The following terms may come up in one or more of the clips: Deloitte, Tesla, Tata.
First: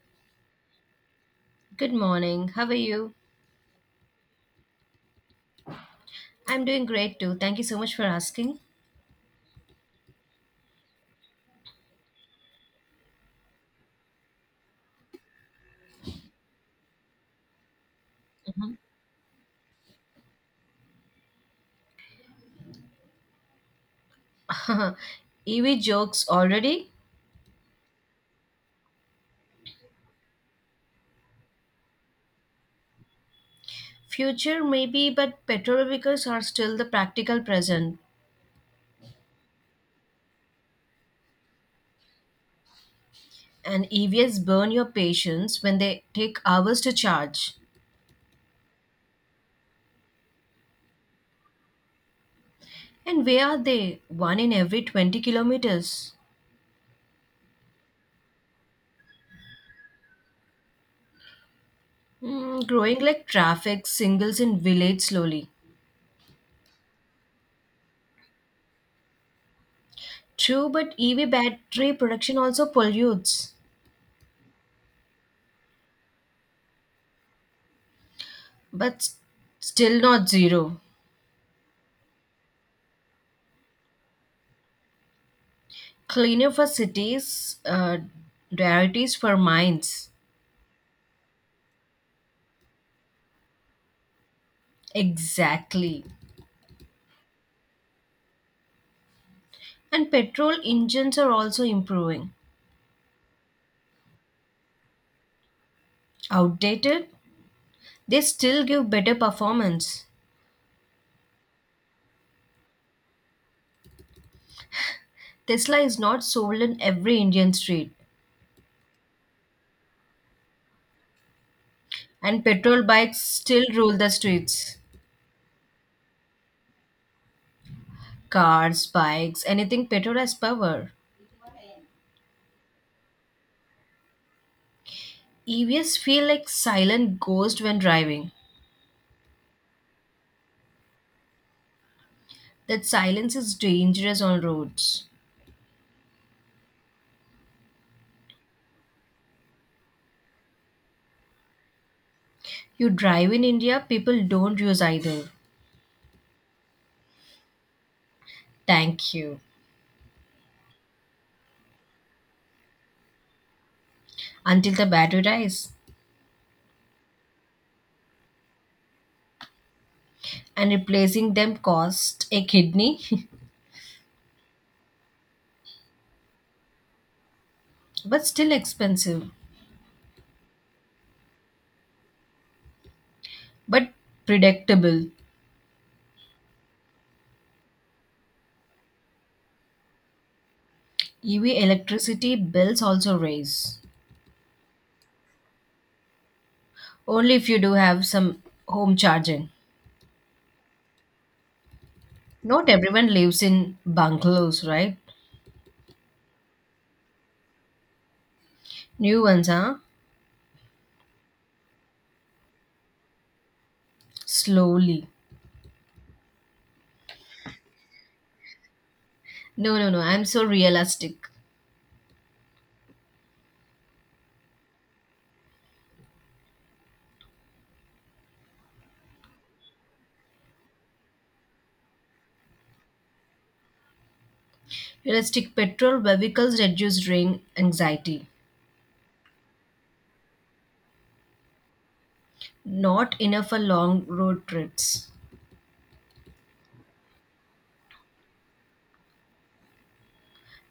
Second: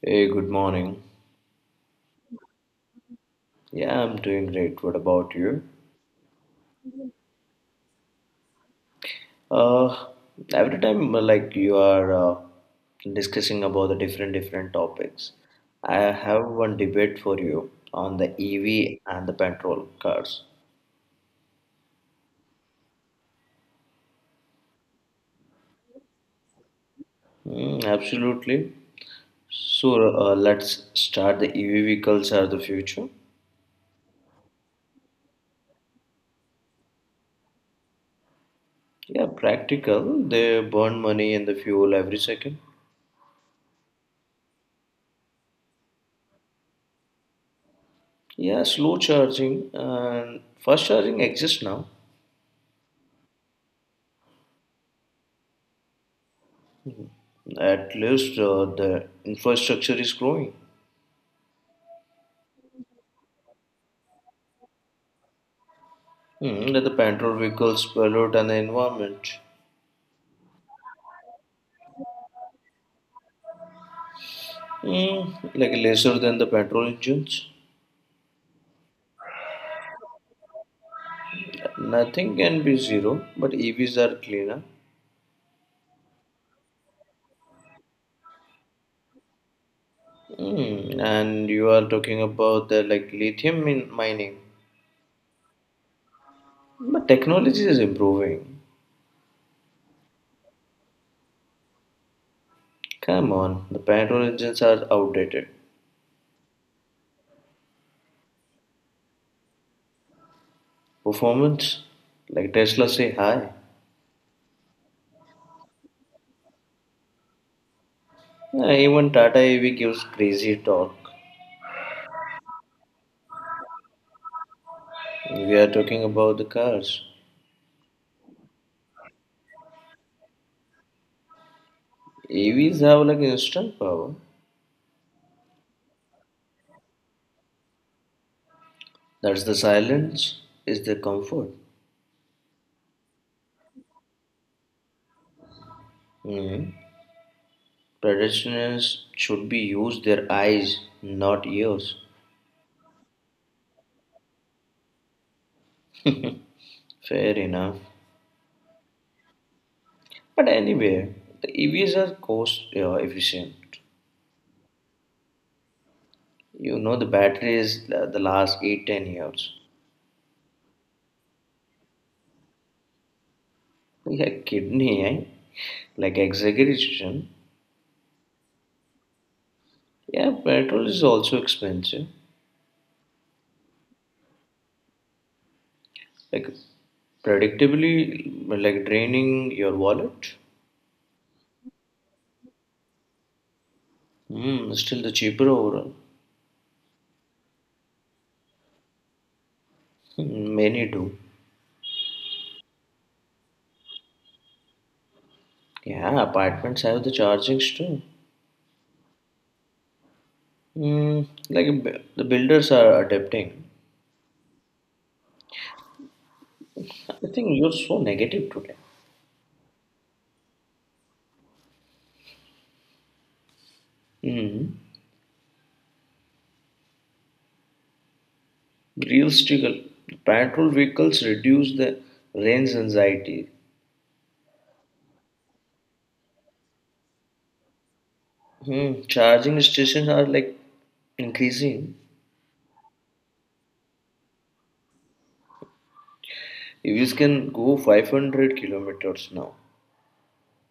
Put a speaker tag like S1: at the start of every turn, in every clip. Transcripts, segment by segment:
S1: Hey, good morning.
S2: Good morning. How are you?
S1: Yeah, I'm doing great. What about you?
S2: I'm doing great too. Thank you so much for asking.
S1: Uh, every time like you are discussing about the different topics, I have one debate for you on the
S2: Mhm.
S1: EV and the petrol cars.
S2: EV jokes already?
S1: Mm, absolutely. So let's start. The EV vehicles are the future.
S2: Future maybe, but petrol vehicles are still the practical present.
S1: Yeah, practical. They burn money in the fuel every second.
S2: And EVs burn your patience when they take hours to charge.
S1: Yeah, slow charging and fast charging exists now.
S2: And where are they? One in every 20 kilometers.
S1: At least the infrastructure is growing.
S2: Mm, growing like traffic singles in village slowly.
S1: Like the petrol vehicles pollute and the environment.
S2: True, but EV battery production also pollutes.
S1: Like lesser than the petrol engines.
S2: But still not zero.
S1: Nothing can be zero, but EVs are cleaner.
S2: Cleaner for cities, diarities for mines.
S1: And you are talking about the like lithium mining.
S2: Exactly.
S1: But technology is improving.
S2: And petrol engines are also improving.
S1: Come on, the petrol engines are outdated.
S2: Outdated, they still give better performance.
S1: Performance, like Tesla say hi.
S2: Tesla is not sold in every Indian street,
S1: Even Tata EV gives crazy talk.
S2: and petrol bikes still rule the streets.
S1: We are talking about the cars.
S2: Cars, bikes, anything petrol has power.
S1: AVs have like instant power.
S2: EVs feel like silent ghost when driving.
S1: That's the silence is the comfort.
S2: That silence is dangerous on roads.
S1: Mhm. Pedestrians should be used their eyes, not ears.
S2: You drive in India, people don't use either.
S1: Fair enough.
S2: Thank you.
S1: But anyway, the EVs are cost efficient.
S2: Until the battery dies.
S1: You know the battery is the last eight ten years.
S2: And replacing them cost a kidney,
S1: Yeah, kidney, eh? Like exaggeration.
S2: but still expensive,
S1: Yeah, petrol is also expensive.
S2: but predictable.
S1: Like predictably, like draining your wallet.
S2: EV electricity bills also raise.
S1: Hmm. Still the cheaper overall.
S2: Only if you do have some home charging.
S1: Many do.
S2: Not everyone lives in bungalows, right?
S1: Yeah, apartments have the chargings too.
S2: New ones, huh?
S1: Hmm. Like the builders are adapting.
S2: Slowly.
S1: I think you're so negative today.
S2: No, no, no. I'm so realistic.
S1: Hmm. Real struggle. Petrol vehicles reduce the range anxiety.
S2: Realistic petrol vehicles reduce drain anxiety.
S1: Charging stations are like increasing.
S2: Not enough for long road trips.
S1: EVs can go 500 kilometers now.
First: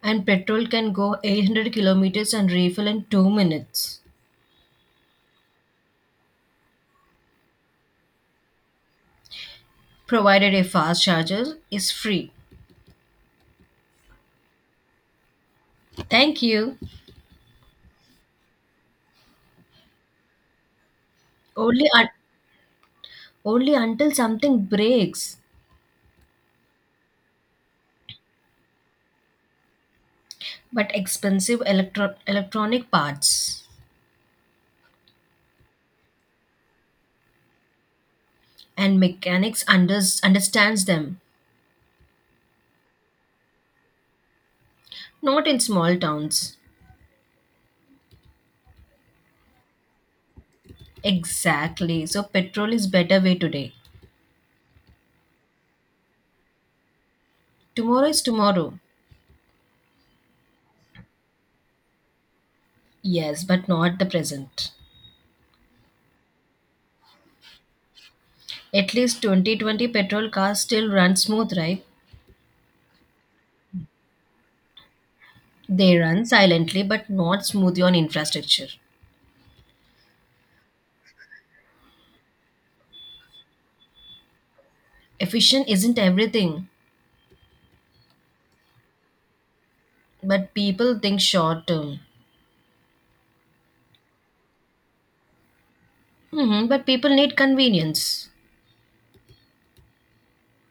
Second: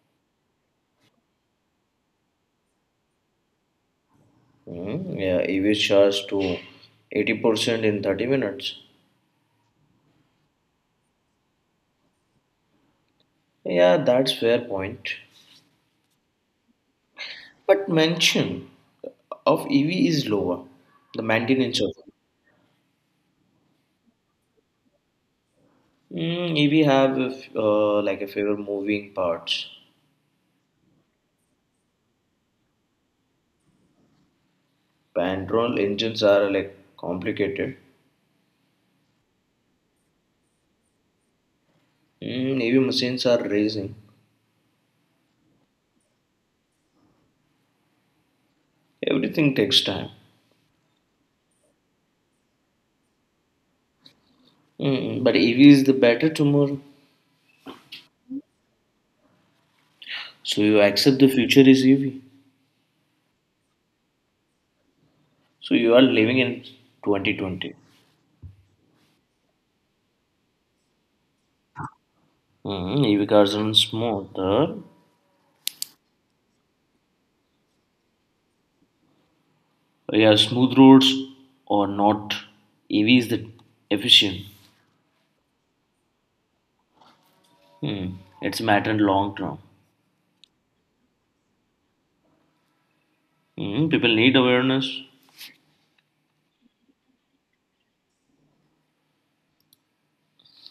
S2: And petrol can go 800 kilometers and refill in 2 minutes,
S1: Yeah, EVs charge to 80% in 30 minutes.
S2: provided a fast charger is free.
S1: Yeah, that's fair point.
S2: Thank you.
S1: But mention of EV is lower. The maintenance
S2: Only
S1: of
S2: only until something breaks.
S1: EV have a like a favor moving parts.
S2: But expensive electronic parts,
S1: Petrol engines are like complicated.
S2: and mechanics understands them.
S1: EV machines are racing.
S2: Not in small towns.
S1: Everything takes time.
S2: Exactly, so petrol is better way today.
S1: But EV is the better tomorrow.
S2: Tomorrow is tomorrow.
S1: So you accept the future is EV.
S2: Yes, but not the present.
S1: So you are living in 2020.
S2: At least 2020 petrol cars still run smooth, right?
S1: EV cars are smoother.
S2: They run silently but not smoothly on infrastructure.
S1: Yeah, smooth roads or not. EV is the efficient.
S2: Efficient isn't everything,
S1: Hmm. It's a matter in long term.
S2: but people think short term.
S1: Hmm. People need awareness.
S2: Hmm, but people need convenience.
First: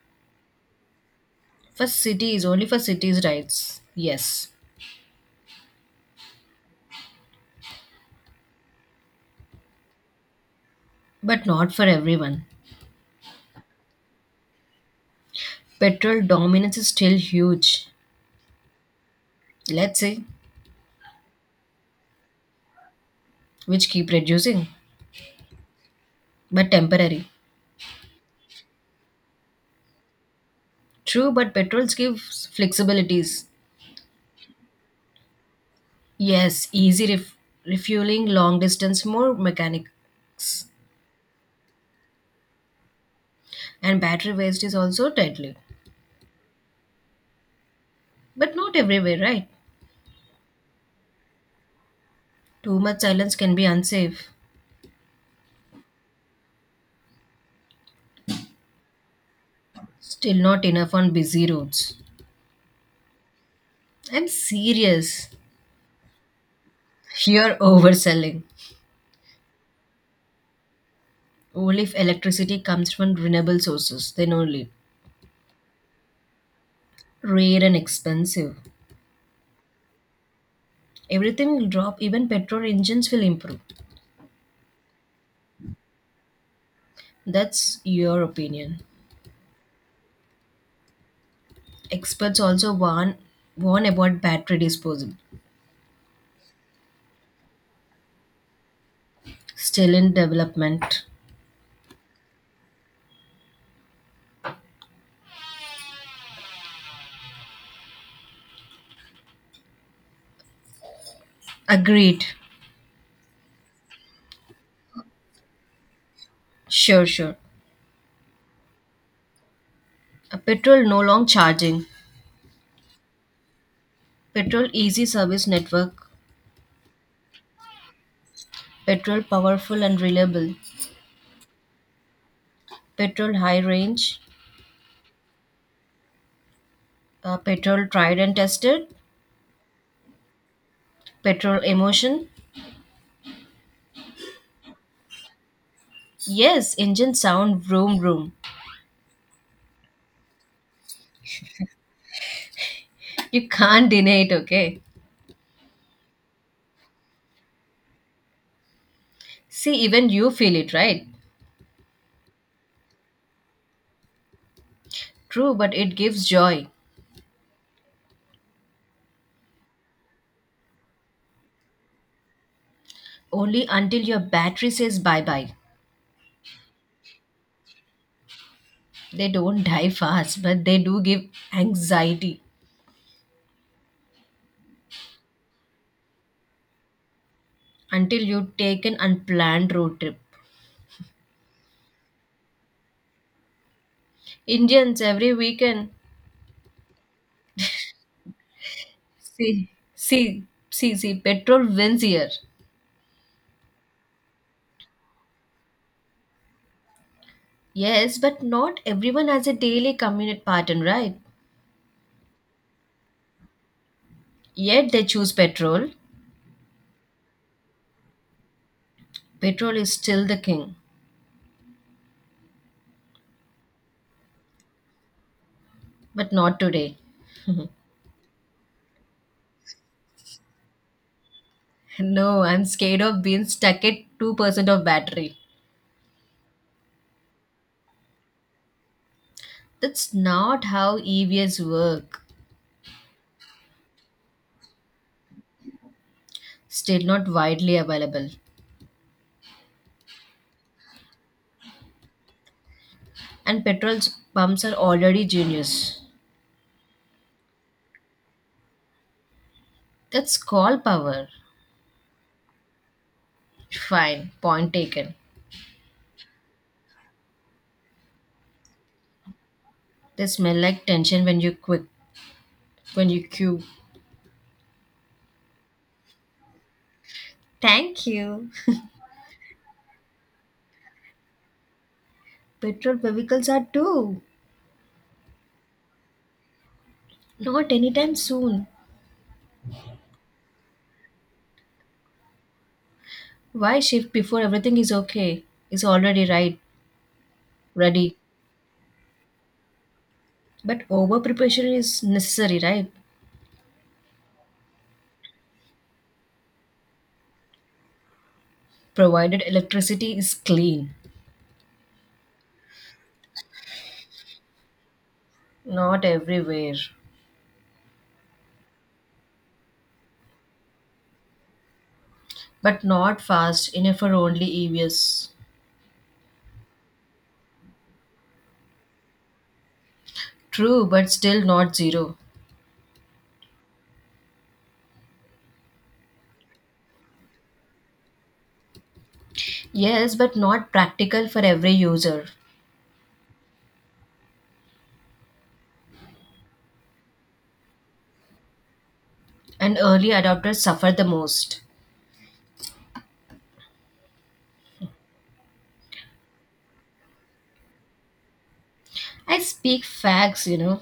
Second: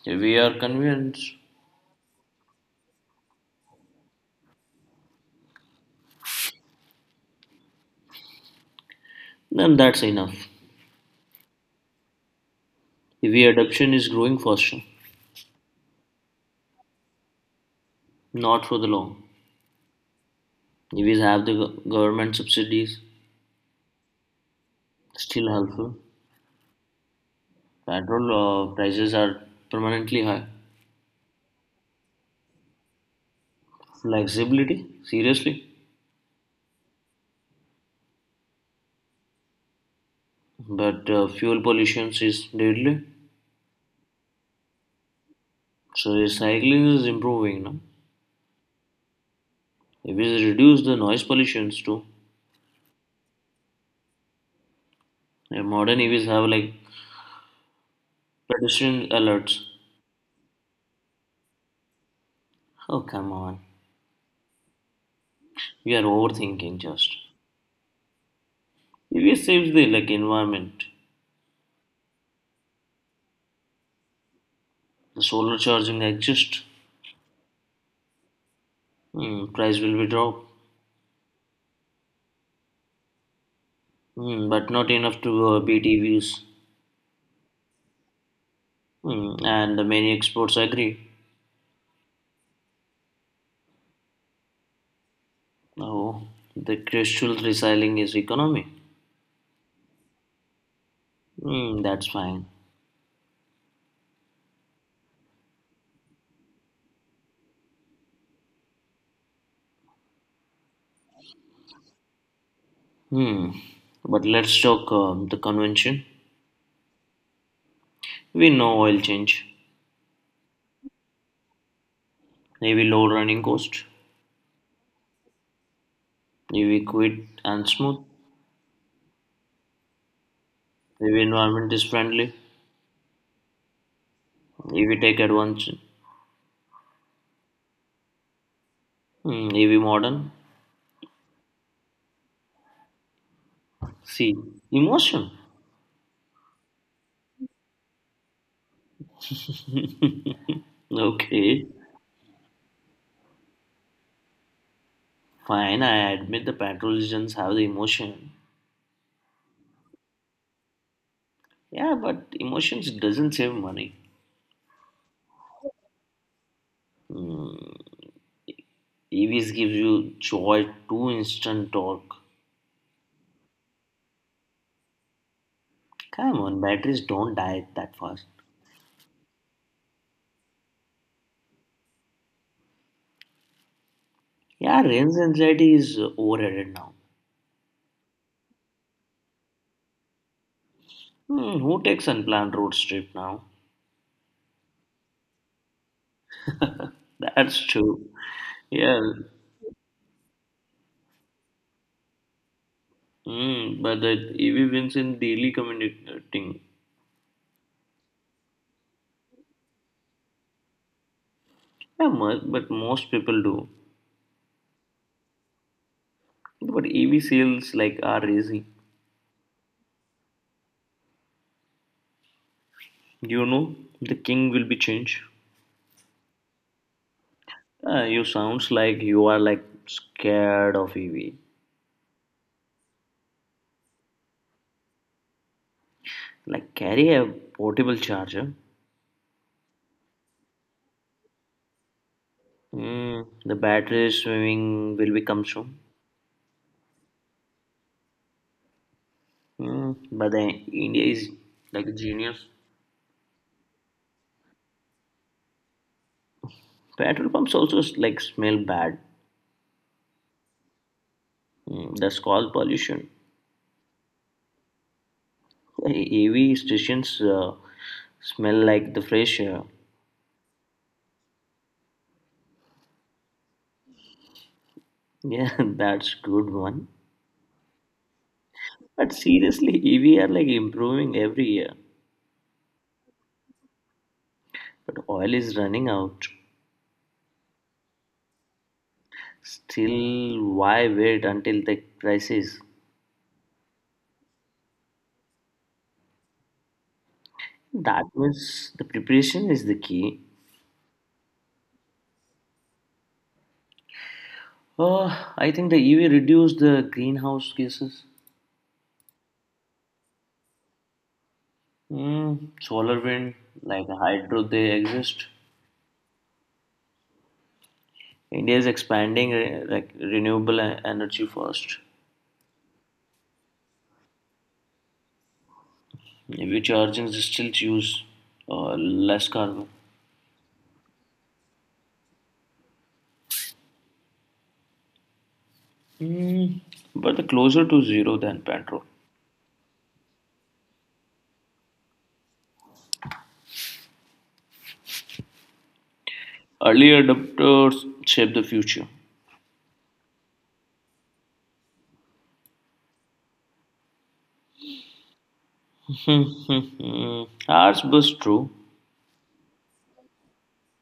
S1: If we are convinced,
S2: For cities, only for cities' rights. Yes,
S1: then that's enough.
S2: but not for everyone.
S1: If EV adoption is growing faster,
S2: Petrol dominance is still huge.
S1: not for the long.
S2: Let's say,
S1: EVs have the government subsidies,
S2: which keep reducing,
S1: still helpful.
S2: but temporary.
S1: Petrol prices are permanently high.
S2: True, but petrols give flexibilities.
S1: Flexibility, seriously.
S2: Yes, easy refueling, long distance, more mechanics,
S1: But fuel pollution is deadly.
S2: and battery waste is also deadly.
S1: So recycling is improving now.
S2: But not everywhere, right?
S1: EVs reduce the noise pollutions too.
S2: Too much silence can be unsafe.
S1: And modern EVs have like pedestrian alerts.
S2: Still not enough on busy roads.
S1: Oh, come on.
S2: I'm serious.
S1: We are overthinking just.
S2: You're overselling.
S1: If EVs saves the like environment.
S2: Only if electricity comes from renewable sources, then only.
S1: The solar charging exists.
S2: Rare and expensive.
S1: Price will be dropped,
S2: Everything will drop, even petrol engines will improve.
S1: but not enough to beat EVs.
S2: That's your opinion.
S1: And many experts agree.
S2: Experts also warn about battery disposal.
S1: Oh, the crucial recycling is economy.
S2: Still in development.
S1: That's fine.
S2: Agreed.
S1: Hmm. But let's talk the convention.
S2: Sure, sure.
S1: We know oil change,
S2: A petrol no long charging.
S1: maybe low running cost,
S2: Petrol easy service network.
S1: maybe quick and smooth,
S2: Petrol powerful and reliable.
S1: maybe environment is friendly,
S2: Petrol high range.
S1: maybe take advantage,
S2: Petrol tried and tested.
S1: maybe modern,
S2: Petrol emotion.
S1: see, emotion.
S2: Yes, engine sound vroom vroom.
S1: Okay,
S2: You can't deny it, okay?
S1: fine. I admit the petrologians have the emotion.
S2: See, even you feel it, right?
S1: Yeah, but emotions doesn't save money.
S2: True, but it gives joy.
S1: Hmm. EVs gives you joy, two instant torque.
S2: Only until your battery says bye bye.
S1: Come on, batteries don't die that fast.
S2: They don't die fast, but they do give anxiety
S1: Yeah, range anxiety is overrated now.
S2: until you take an unplanned road trip.
S1: Who takes unplanned road trip now?
S2: Indians every weekend.
S1: That's true. Yeah.
S2: See, see, see, see, petrol wins here.
S1: Hmm. But that EV wins in daily commuting.
S2: Yes, but not everyone has a daily commute pattern, right?
S1: Yeah, but most people do.
S2: Yet they choose petrol.
S1: But EV sales like are easy.
S2: Petrol is still the king,
S1: You know, the king will be changed.
S2: but not today.
S1: You sounds like you are like scared of EV.
S2: No, I'm scared of being stuck at 2% of battery.
S1: Like carry a portable charger.
S2: That's not how EVs work.
S1: The battery swimming will become soon.
S2: Still not widely available.
S1: But the India is like a genius.
S2: And petrol pumps are already genius.
S1: Petrol pumps also like smell bad.
S2: That's call power.
S1: That's called pollution.
S2: Fine, point taken.
S1: EV stations smell like the fresh air.
S2: They smell like tension when you quick when you queue.
S1: Yeah, that's good one.
S2: Thank you.
S1: But seriously, EV are like improving every year.
S2: Petrol vehicles are too.
S1: But oil is running out.
S2: Not anytime soon.
S1: Still, why wait until the crisis?
S2: Why shift before everything is okay? Is already
S1: That
S2: ready.
S1: means the preparation is the key.
S2: But over preparation is necessary, right?
S1: Oh, I think the EV reduce the greenhouse gases.
S2: Provided electricity is clean.
S1: Solar, wind, like hydro, they exist.
S2: Not everywhere.
S1: India is expanding like renewable energy first.
S2: But not fast enough for only EVs.
S1: EV charging still use less carbon.
S2: True, but still not zero.
S1: Mm, but the closer to zero than petrol.
S2: Yes, but not practical for every user.
S1: Early adopters shape the future.
S2: And early adopters suffer the most.
S1: Mhm. Ours was true.
S2: I speak facts, you know.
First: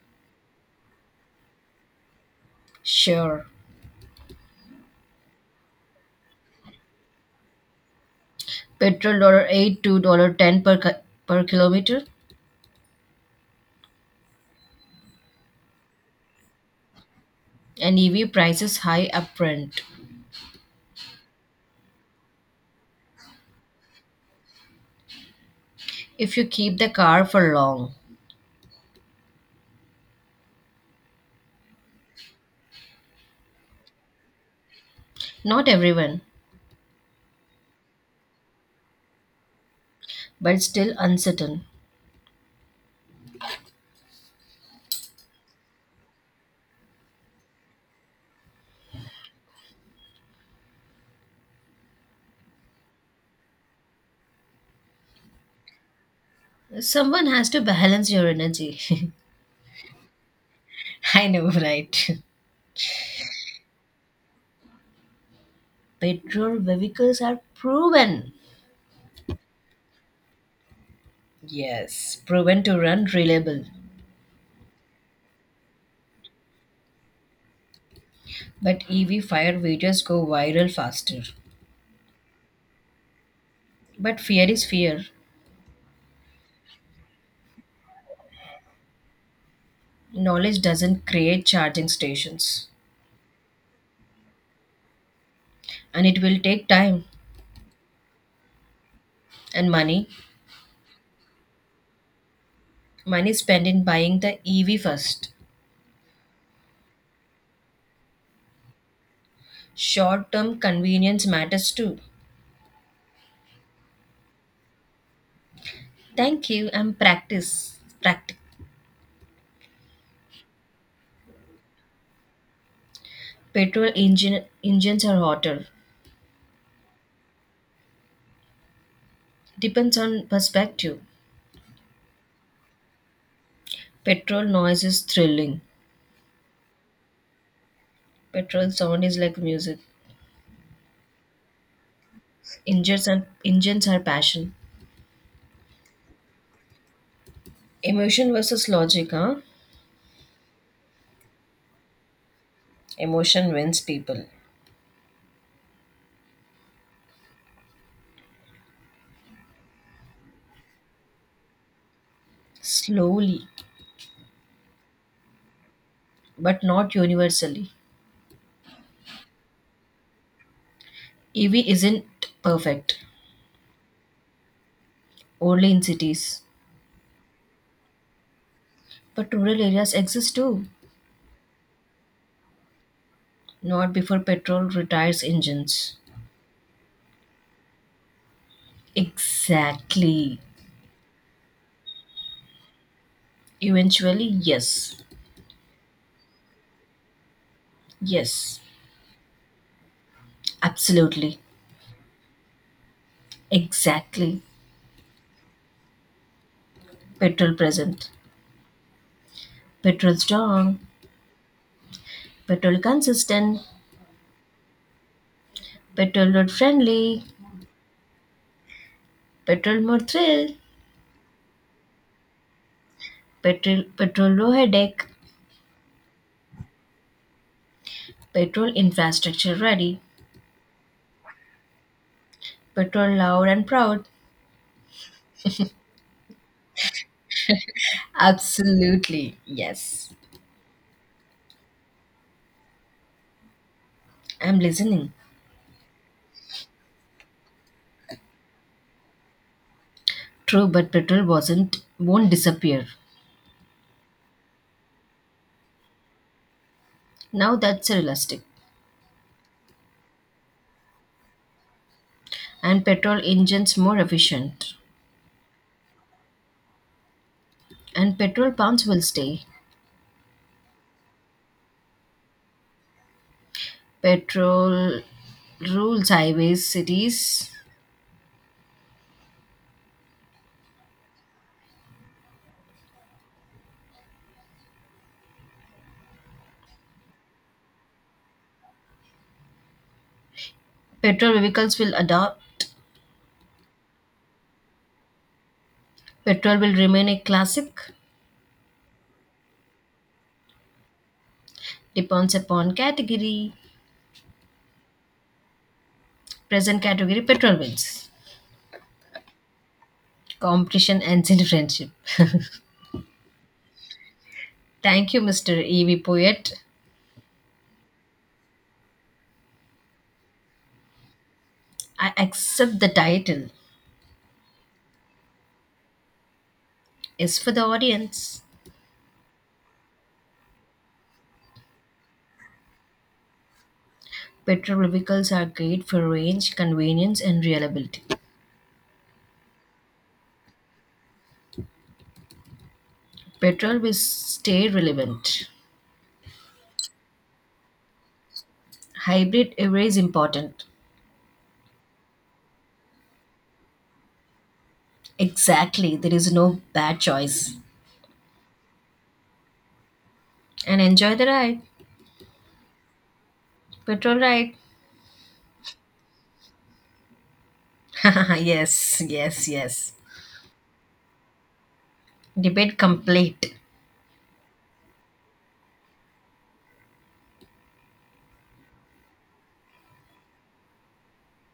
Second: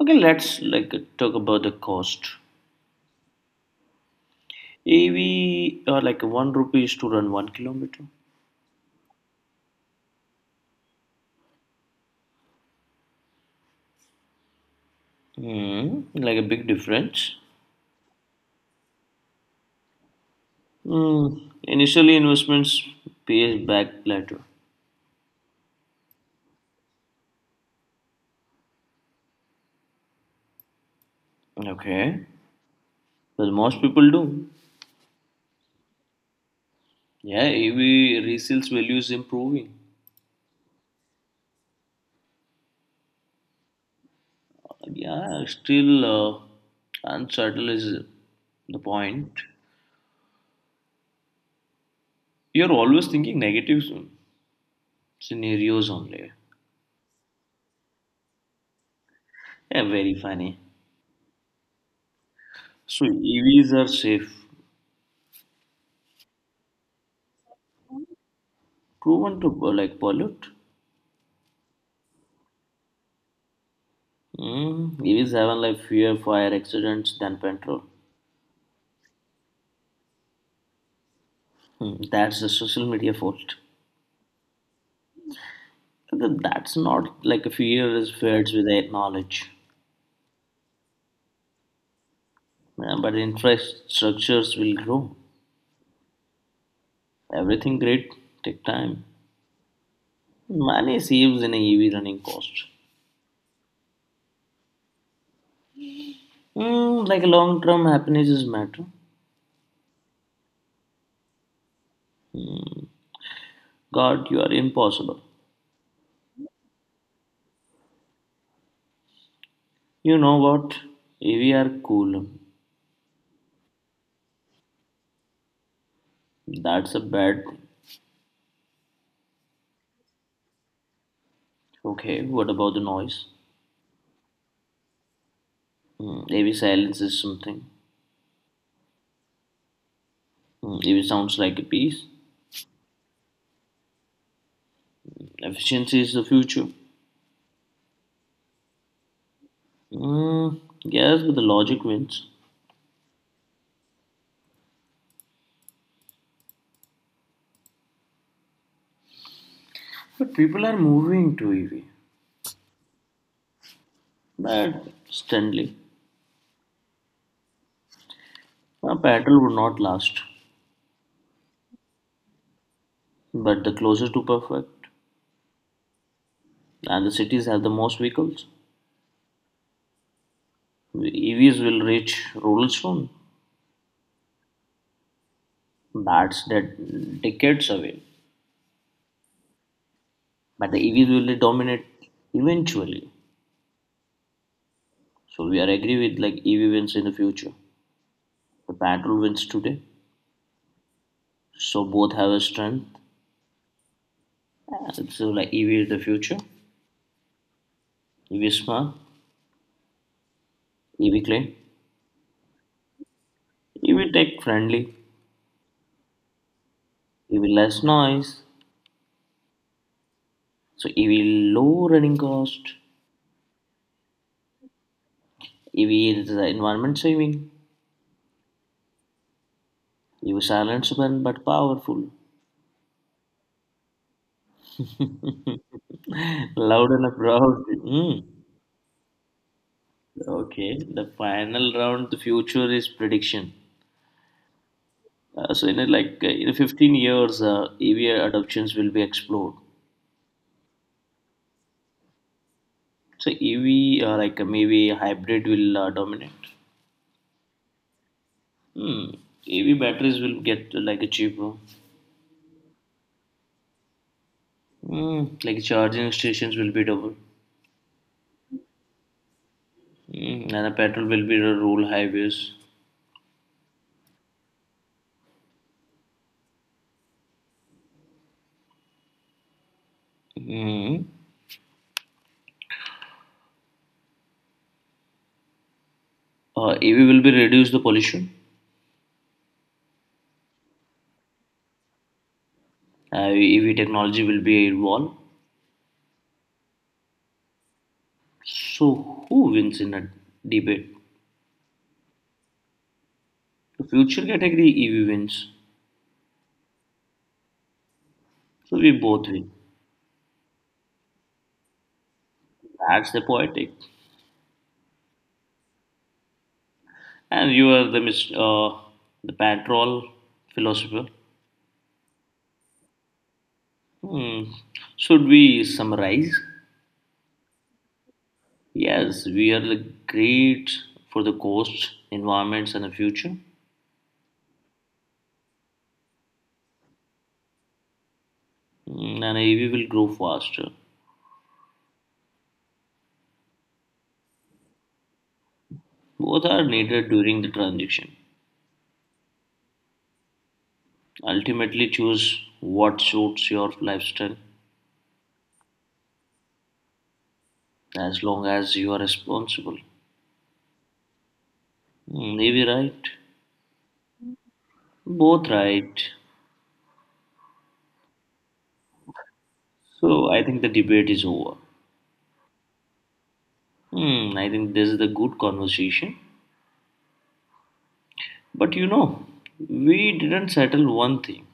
S1: Okay, let's like talk about the cost.
S2: Sure.
S1: EV like one rupees to run 1 kilometer.
S2: Petrol $8 to dollar 10 per kilometer,
S1: Like a big difference.
S2: and EV prices high upfront
S1: Hmm. Initially, investments pays back later.
S2: if you keep the car for long.
S1: Okay, but most people do.
S2: Not everyone,
S1: Yeah, EV resales value is improving.
S2: but it's still uncertain.
S1: Yeah, still uncertain is the point. You're always thinking negative scenarios only.
S2: Someone has to balance your energy.
S1: Yeah, very funny.
S2: I know, right?
S1: So EVs are safe,
S2: Petrol vehicles are proven.
S1: proven to like pollute.
S2: Yes, proven to run reliable.
S1: EVs have like fewer fire accidents than petrol.
S2: But EV fire videos go viral faster.
S1: That's the social media fault.
S2: But fear is fear.
S1: That's not like a fear is fed with their knowledge,
S2: Knowledge doesn't create charging stations.
S1: yeah, but infrastructures will grow.
S2: And it will take time
S1: Everything great take time.
S2: and money.
S1: Money saves in a EV running cost.
S2: Money spent in buying the EV first.
S1: Like long term happiness is matter.
S2: Short term convenience matters too.
S1: God, you are impossible.
S2: Thank you. And practice. Practice.
S1: You know what? EV are cool.
S2: Petrol engines are hotter.
S1: That's a bad thing.
S2: Depends on perspective.
S1: Okay, what about the noise?
S2: Petrol noise is thrilling.
S1: AV silence is something.
S2: Petrol sound is like music.
S1: AV sounds like a piece.
S2: Engines and engines are passion.
S1: Efficiency is the future.
S2: Emotion versus logic, huh?
S1: Yes, but the logic wins.
S2: Emotion wins people.
S1: But people are moving to EV.
S2: Slowly,
S1: But Stanley,
S2: but not universally.
S1: a battle would not last.
S2: EV isn't perfect,
S1: But the closer to perfect,
S2: only in cities.
S1: and the cities have the most vehicles,
S2: But rural areas exist too.
S1: EVs will reach rural soon.
S2: Not before petrol retires engines.
S1: That's that decades away.
S2: Exactly.
S1: But the EVs will dominate eventually.
S2: Eventually, yes.
S1: So we are agree with like EV wins in the future.
S2: Yes.
S1: The battle wins today.
S2: Absolutely.
S1: So both have a strength.
S2: Exactly.
S1: So like EV is the future.
S2: Petrol present.
S1: EV smart,
S2: Petrol strong.
S1: EV clean,
S2: Petrol consistent.
S1: EV tech friendly,
S2: Petrol road friendly.
S1: EV less noise.
S2: Petrol more thrill.
S1: So EV low running cost.
S2: Petrol low headache.
S1: EV is environment saving.
S2: Petrol infrastructure ready.
S1: EV silent stubborn but powerful.
S2: Petrol loud and proud.
S1: Loud and proud. Mm.
S2: Absolutely. Yes.
S1: Okay, the final round, the future is prediction.
S2: I'm listening.
S1: So like in 15 years, EV adoptions will be explored.
S2: True, but petrol wasn't won't disappear.
S1: So EV, like maybe hybrid will dominate.
S2: Now that's realistic.
S1: Hmm. EV batteries will get like a cheaper.
S2: And petrol engines more efficient.
S1: Hmm. Like charging stations will be double.
S2: And petrol pumps will stay.
S1: Hmm. And the petrol will be the rural highways.
S2: Petrol rules highways, cities.
S1: Hmm. EV will be reduce the pollution.
S2: Petrol vehicles will adopt.
S1: EV technology will be evolved.
S2: Petrol will remain a classic.
S1: So who wins in a debate?
S2: Depends upon category.
S1: The future category EV wins.
S2: Present category, petrol wins.
S1: So we both win.
S2: Competition ends in friendship.
S1: That's the poetic.
S2: Thank you, Mr. E.V. Poet.
S1: And you are the the petrol philosopher.
S2: I accept the title.
S1: Hmm. Should we summarize?
S2: Is for the audience.
S1: Yes, we are like, great for the coast, environments, and the future.
S2: Petrol vehicles are great for range, convenience, and reliability.
S1: And AV will grow faster.
S2: Petrol will stay relevant.
S1: Both are needed during the transition.
S2: Hybrid array is important.
S1: Ultimately, choose what suits your lifestyle
S2: Exactly. There is no bad choice.
S1: as long as you are responsible.
S2: And enjoy the ride.
S1: AV right?
S2: Petrol ride.
S1: Both right.
S2: Yes, yes, yes.
S1: So I think the debate is over.
S2: Debate complete.
S1: I think this is the good conversation. But we didn't settle one thing.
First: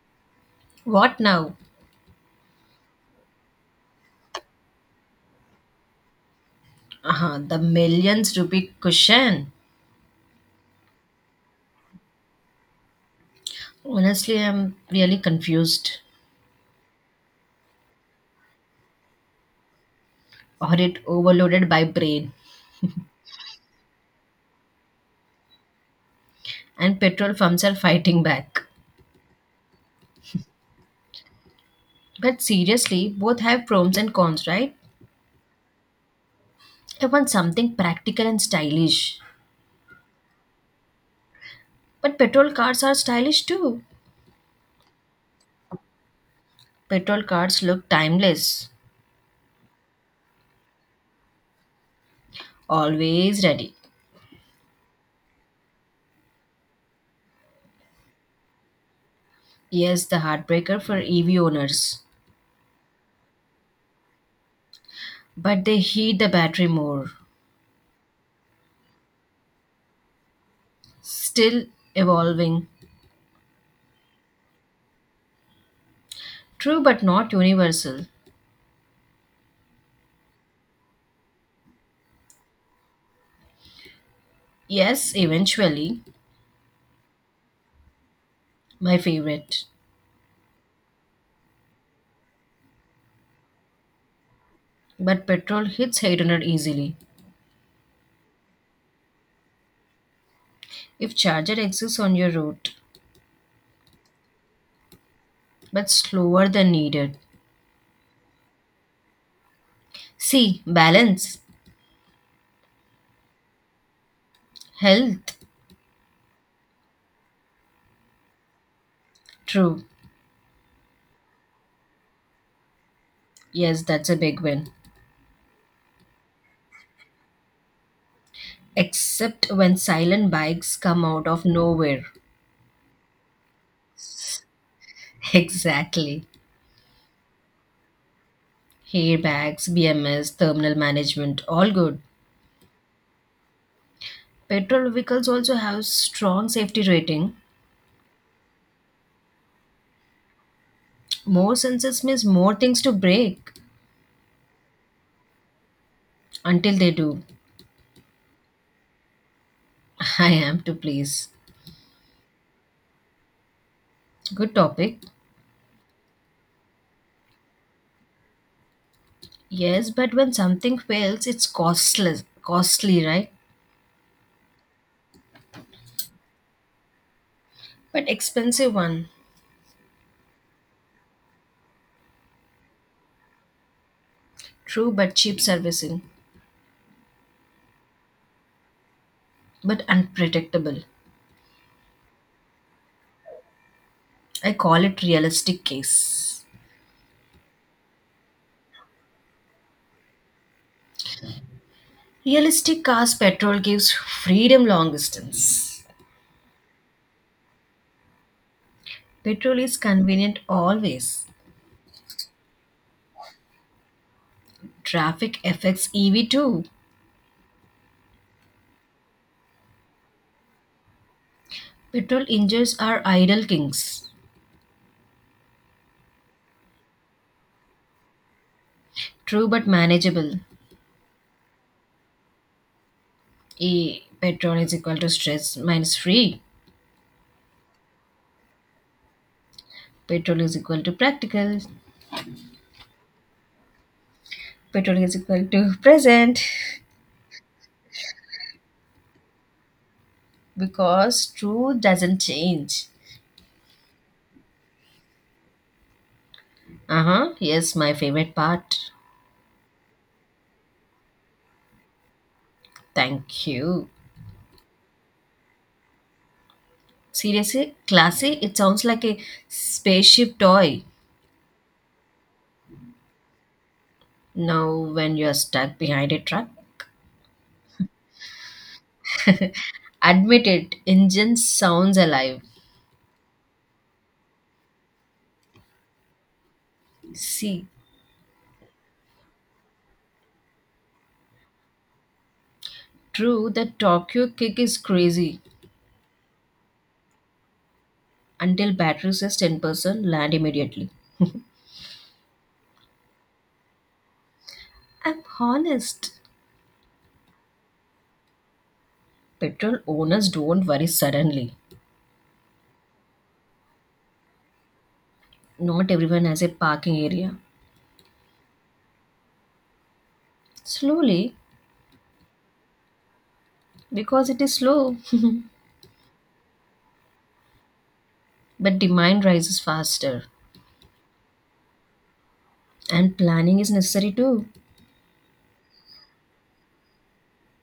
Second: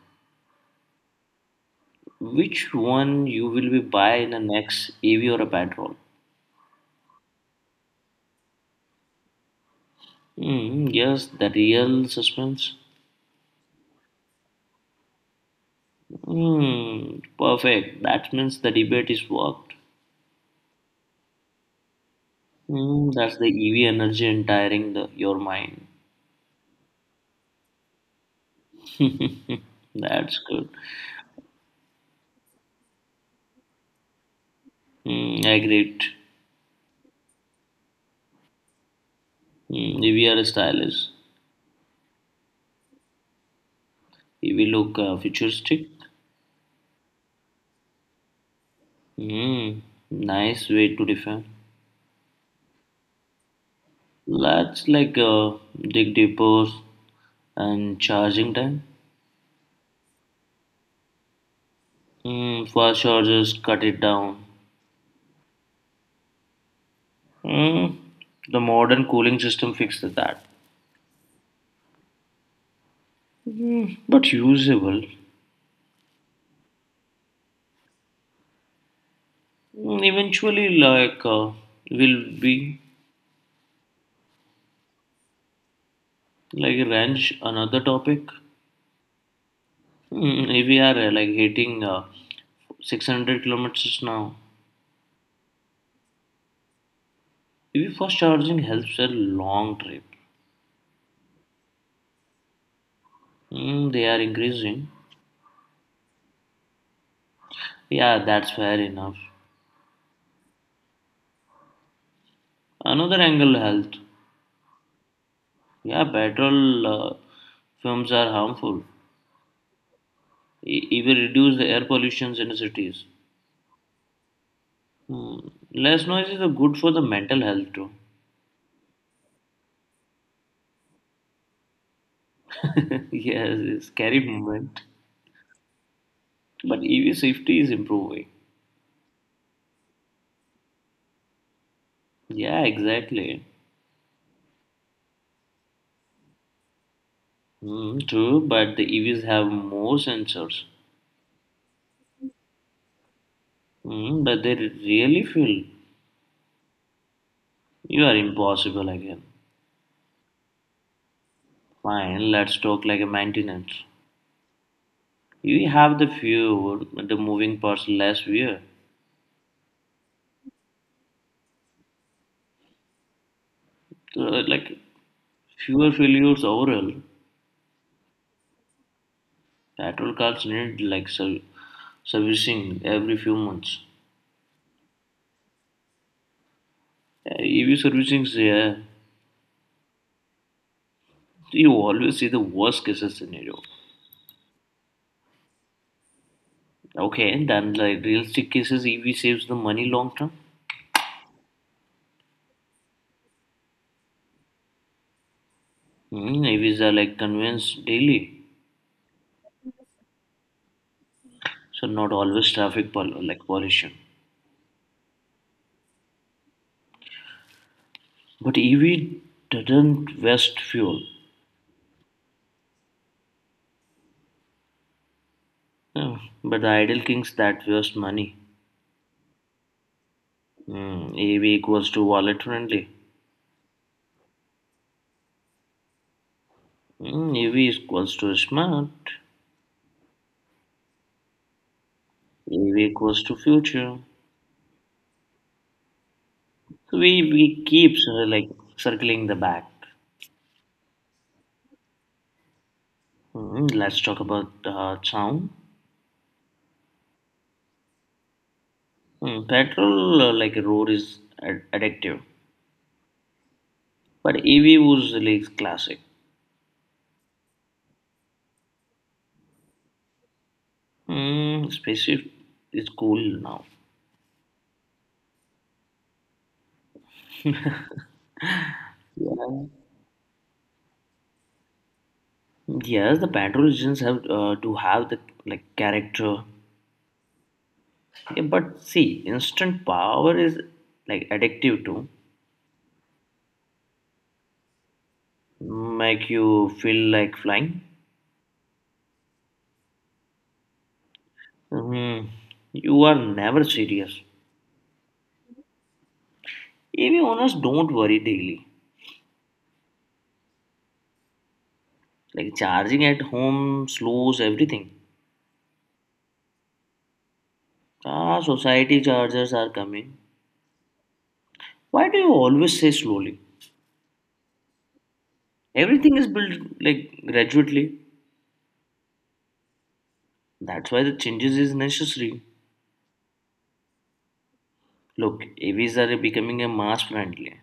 S2: What now?
S1: Which one you will be buy in the next EV or a petrol?
S2: Uh-huh, the millions rupee cushion.
S1: Yes, the real suspense.
S2: Honestly, I'm really confused
S1: Perfect. That means the debate is worked.
S2: or it overloaded by brain.
S1: That's the EV energy entiring your mind.
S2: And petrol firms are fighting back.
S1: That's good.
S2: But seriously, both have pros and cons, right?
S1: I agree.
S2: I want something practical and stylish.
S1: EV are stylish.
S2: But petrol cars are stylish too.
S1: EV look futuristic.
S2: Petrol cars look timeless.
S1: Hmm, Nice way to define.
S2: Always ready.
S1: Let's like dig deeper and charging time.
S2: Yes, the heartbreaker for EV owners,
S1: Fast chargers cut it down.
S2: but they heat the battery more.
S1: Mm, the modern cooling system fixed that.
S2: Still evolving.
S1: But usable.
S2: True, but not universal.
S1: Eventually, like, will be
S2: Yes, eventually,
S1: like range another topic.
S2: my favorite.
S1: If we are like hitting 600 kilometers now,
S2: But petrol hits 800 easily
S1: if EV fast charging helps a long trip.
S2: if charger exists on your route,
S1: They are increasing.
S2: but slower than needed.
S1: Yeah, that's fair enough.
S2: See, balance,
S1: Another angle health.
S2: health.
S1: Yeah, petrol fumes are harmful.
S2: True.
S1: It will reduce the air pollution in cities.
S2: Yes, that's a big win.
S1: Hmm. Less noise is good for the mental health too.
S2: Except when silent bikes come out of nowhere.
S1: Yes, it's scary moment.
S2: Exactly.
S1: But EV safety is improving.
S2: Airbags, BMS, terminal management, all good.
S1: Yeah, exactly.
S2: Petrol vehicles also have strong safety rating.
S1: True, but the EVs have more sensors.
S2: More sensors means more things to break.
S1: But they really feel
S2: Until they do,
S1: you are impossible again.
S2: I am to please.
S1: Fine, let's talk like a maintenance.
S2: Good topic.
S1: You have the fewer, the moving parts less wear.
S2: Yes, but when something fails, it's costless, costly, right?
S1: So, like fewer failures overall.
S2: But expensive one.
S1: Petrol cars need like servicing every few months.
S2: True, but cheap servicing.
S1: EV servicing, yeah,
S2: But unpredictable.
S1: you always see the worst cases scenario.
S2: I call it realistic case.
S1: Okay, then like realistic cases, EV saves the money long term.
S2: Realistic cars petrol gives freedom long distance.
S1: EVs are like convinced daily,
S2: Petrol is convenient always.
S1: so not always traffic like pollution.
S2: Traffic affects EV too.
S1: But EV doesn't waste fuel.
S2: Petrol engines are idle kings.
S1: Uh, but the idle kings that waste money.
S2: True but manageable.
S1: EV equals to wallet friendly.
S2: E petrol is equal to stress minus free.
S1: EV equals to smart.
S2: Petrol is equal to practical.
S1: EV equals to future.
S2: Petrol is equal to present.
S1: So we keeps like circling the back.
S2: Because truth doesn't change.
S1: Let's talk about sound.
S2: Uh huh. Yes, my favorite part.
S1: Petrol, like a road, is addictive,
S2: Thank you.
S1: but EV was like classic.
S2: Seriously, classy, it sounds like a spaceship toy.
S1: Spaceship is cool now.
S2: Now, when you're stuck behind a truck,
S1: Yeah.
S2: admit it, engine sounds alive.
S1: Yes, the petrol engines have to have the like character,
S2: See,
S1: yeah, but see, instant power is like addictive too.
S2: true, the Tokyo kick is crazy.
S1: Make you feel like flying.
S2: Until battery says 10%, land immediately.
S1: Hmm. You are never serious.
S2: I'm honest.
S1: EV owners don't worry daily.
S2: Petrol owners don't worry suddenly.
S1: Like charging at home slows everything.
S2: Not everyone has a parking area.
S1: Ah, society chargers are coming.
S2: Slowly,
S1: Why do you always say slowly?
S2: because it is slow.
S1: Everything is built like gradually.
S2: But demand rises faster.
S1: That's why the changes is necessary.
S2: And planning is necessary too.
S1: Look, EVs are becoming a mass friendly.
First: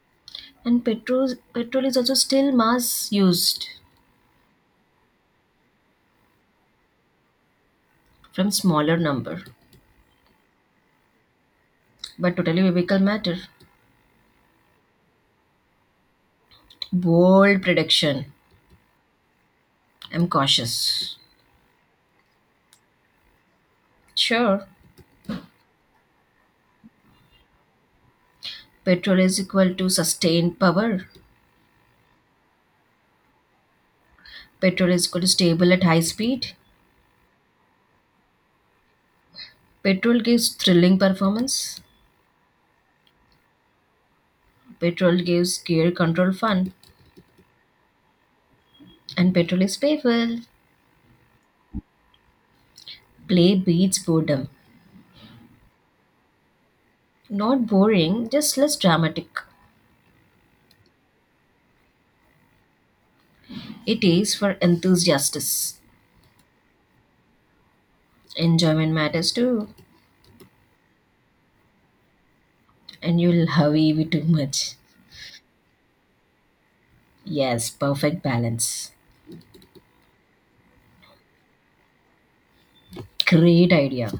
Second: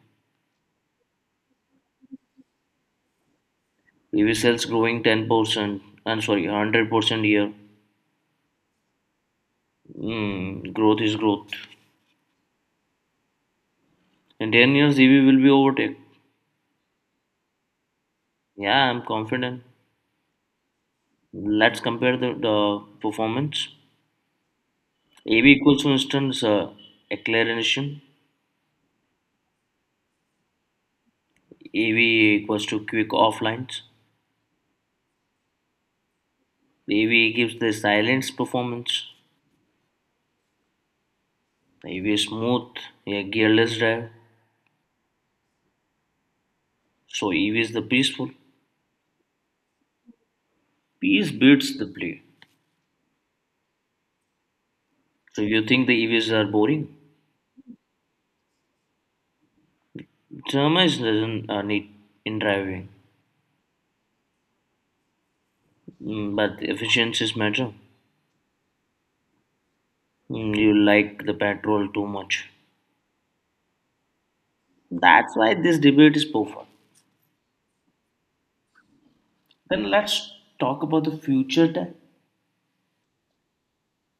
S2: And petrol is also still mass used
S1: EV sales growing 10%, I'm sorry, 100% year.
S2: from smaller number.
S1: Growth is growth.
S2: But totally vehicle matter.
S1: In 10 years, EV will be overtake.
S2: Bold prediction.
S1: Yeah, I'm confident.
S2: I'm cautious.
S1: Let's compare the performance.
S2: Sure,
S1: AV equals, for instance, acceleration.
S2: petrol is equal to sustained power.
S1: AV equals to quick offlines.
S2: Petrol is equal to stable at high speed.
S1: The EVA gives the silence performance.
S2: Petrol gives thrilling performance.
S1: The EVA is smooth, a gearless drive.
S2: Petrol gives gear control fun.
S1: So EVA is the peaceful.
S2: And petrol is playful.
S1: Peace beats the play.
S2: Play beats boredom.
S1: So you think the EVs are boring?
S2: Not boring, just less dramatic.
S1: Drama is doesn't need in driving,
S2: It is for enthusiasts.
S1: But efficiencies matter.
S2: Enjoyment matters too.
S1: You like the petrol too much.
S2: And you will love EV too much.
S1: That's why this debate is perfect.
S2: Yes, perfect balance.
S1: Then let's talk about the future time.
S2: Great idea.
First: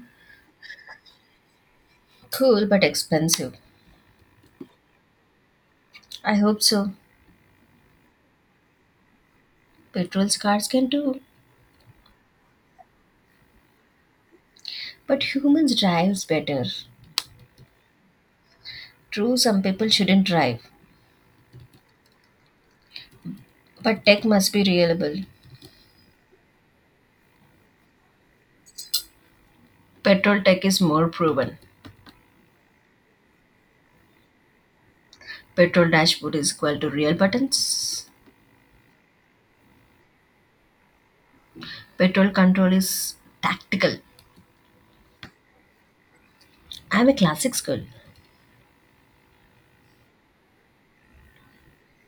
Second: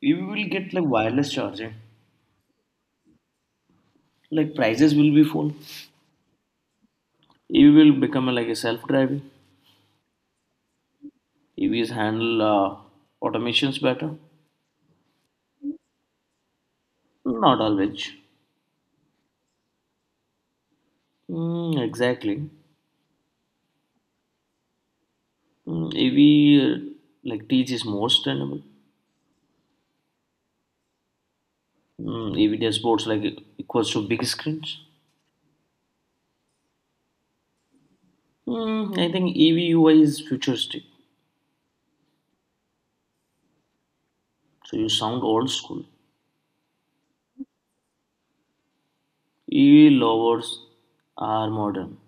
S1: We will get like wireless charging.
S2: Cool but expensive.
S1: Like prices will be full.
S2: I hope so.
S1: EV will become like a self-driving.
S2: Petrol cars can too,
S1: EVs handle automations better?
S2: but humans drives better.
S1: Not always.
S2: True, some people shouldn't drive,
S1: Exactly.
S2: but tech must be reliable.
S1: EV uh, like teaches more sustainable.
S2: Petrol tech is more proven.
S1: EV dashboards like equals to big screens.
S2: Petrol dashboard is equal to real buttons.
S1: I think EV is futuristic.
S2: Petrol control is tactical.
S1: So you sound old school.
S2: I'm a classics girl.
S1: EV lovers are modern.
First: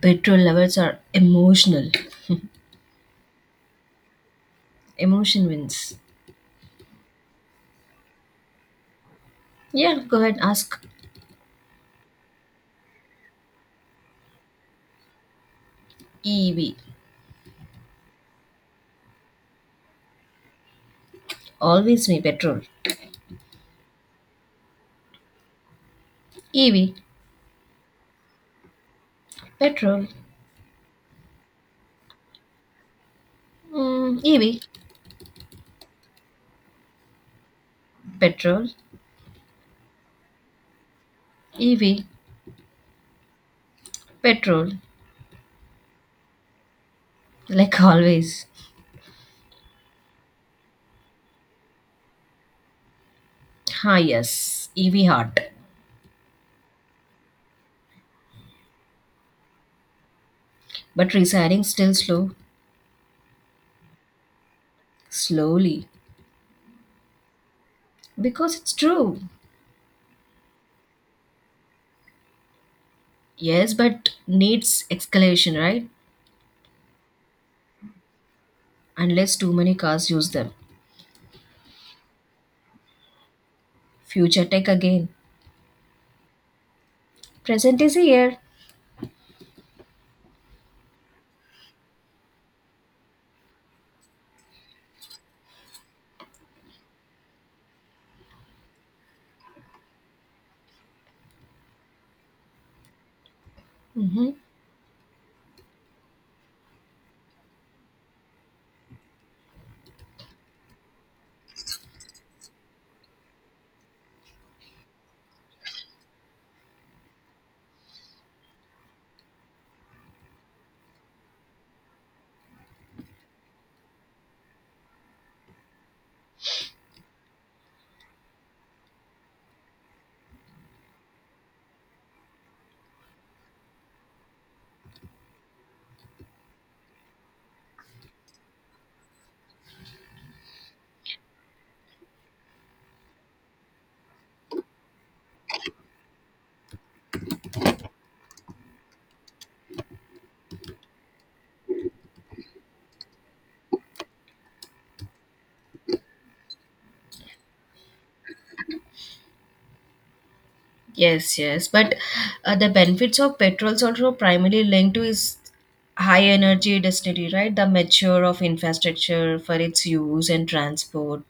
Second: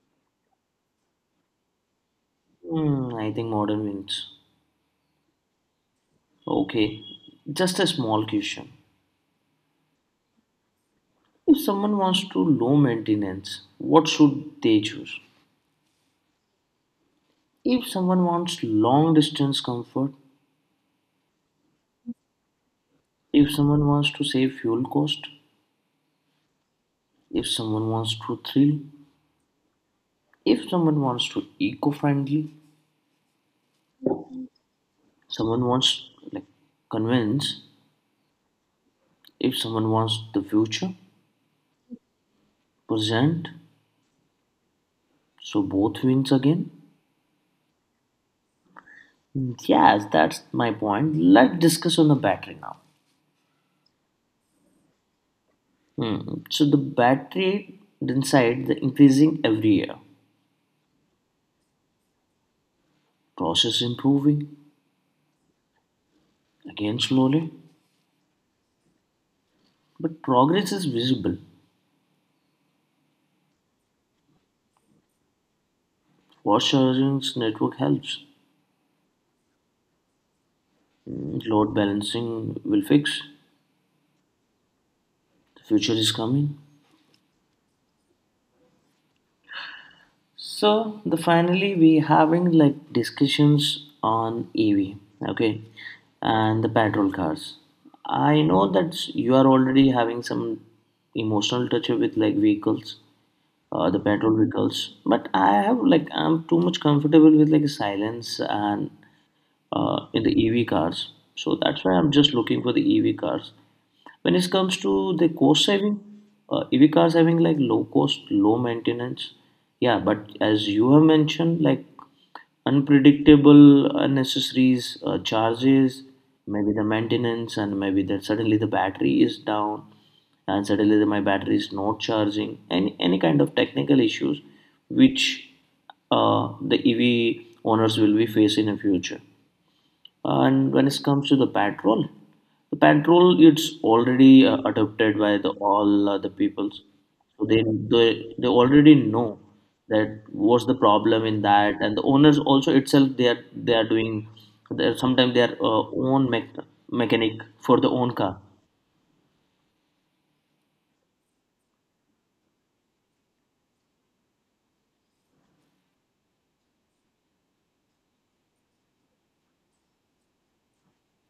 S2: Petrol lovers are emotional.
S1: I think modern wins.
S2: Emotion wins.
S1: Okay, just a small question.
S2: Yeah, go ahead ask.
S1: If someone wants to low maintenance, what should they choose?
S2: EV.
S1: If someone wants long distance comfort,
S2: Always me petrol.
S1: if someone wants to save fuel cost,
S2: EV.
S1: if someone wants to thrill,
S2: Petrol.
S1: if someone wants to eco friendly,
S2: Mm, EV.
S1: someone wants like convince,
S2: Petrol.
S1: if someone wants the future,
S2: EV.
S1: present,
S2: Petrol.
S1: so both wins again.
S2: Like always.
S1: Yes, that's my point. Let's discuss on the battery now.
S2: Ah, yes, EV heart.
S1: Hmm. So the battery inside the increasing every year.
S2: But resigning still slow,
S1: Process improving
S2: slowly.
S1: again slowly,
S2: Because it's true.
S1: but progress is visible.
S2: Yes, but needs escalation, right?
S1: What sharing network helps?
S2: Unless too many cars use them.
S1: Load balancing will fix.
S2: Future tech again.
S1: The future is coming.
S2: Present is here.
S1: So the finally we having like discussions on EV, okay, and the petrol cars. I know that you are already having some emotional touch with like vehicles, the
S2: Mm-hmm.
S1: petrol vehicles, but I have like I'm too much comfortable with like silence and in the EV cars. So that's why I'm just looking for the EV cars. When it comes to the cost saving, EV cars having like low cost, low maintenance. Yeah, but as you have mentioned, like unpredictable, unnecessary charges, maybe the maintenance, and maybe that suddenly the battery is down, and suddenly my battery is not charging. Any kind of technical issues, which the EV owners will be facing in future. And when it comes to the patrol, it's already adopted by the all the peoples. So they already know that what's the problem in that, and the owners also itself they are doing. They're, sometimes their own mechanic for the own car.
S2: Yes, yes. But the benefits of petrols also primarily linked to is high energy density, right? The mature of infrastructure for its use and transport.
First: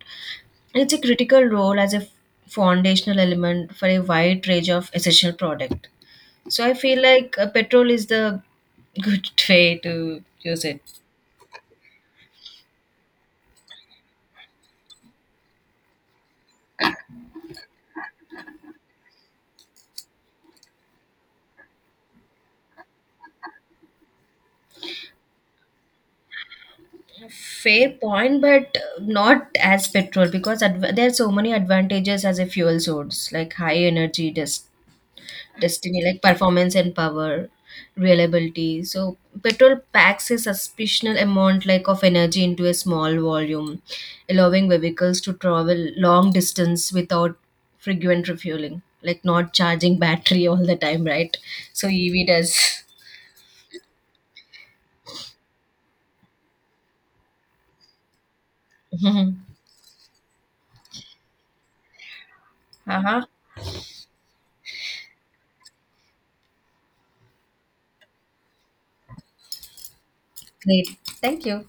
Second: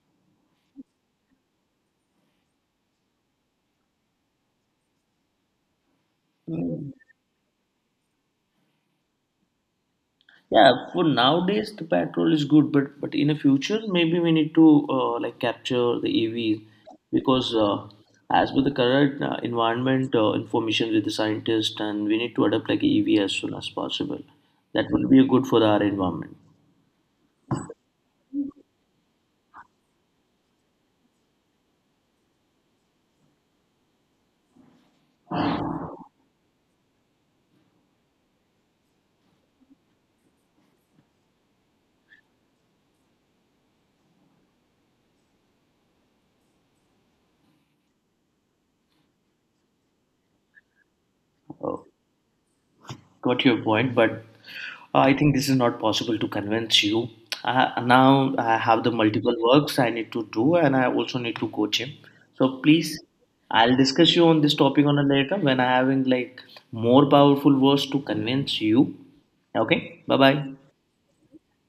S2: It's a critical role as a foundational element for a wide range of essential product. So I feel like petrol is the good way to use it.
S1: Yeah, for nowadays the petrol is good, but in the future maybe we need to like capture the EVs because as per the current environment information with the scientist and we need to adopt like EV as soon as possible. That would be good for our environment.
S2: Fair point, but not as petrol because there are so many advantages as a fuel source, like high energy destiny like performance and power reliability. So petrol packs a suspicious amount like of energy into a small volume, allowing vehicles to travel long distance without frequent refueling, like not charging battery all the time, right?
S1: Uh,
S2: So EV does
S1: got your point, but I think this is not possible to convince you. Now I have the multiple works I need to do, and I also need to coach him. So please,
S2: uh-huh.
S1: I'll discuss you on this topic on a later when I having like more powerful words to convince you. Okay, bye bye.
S2: Great. Thank you.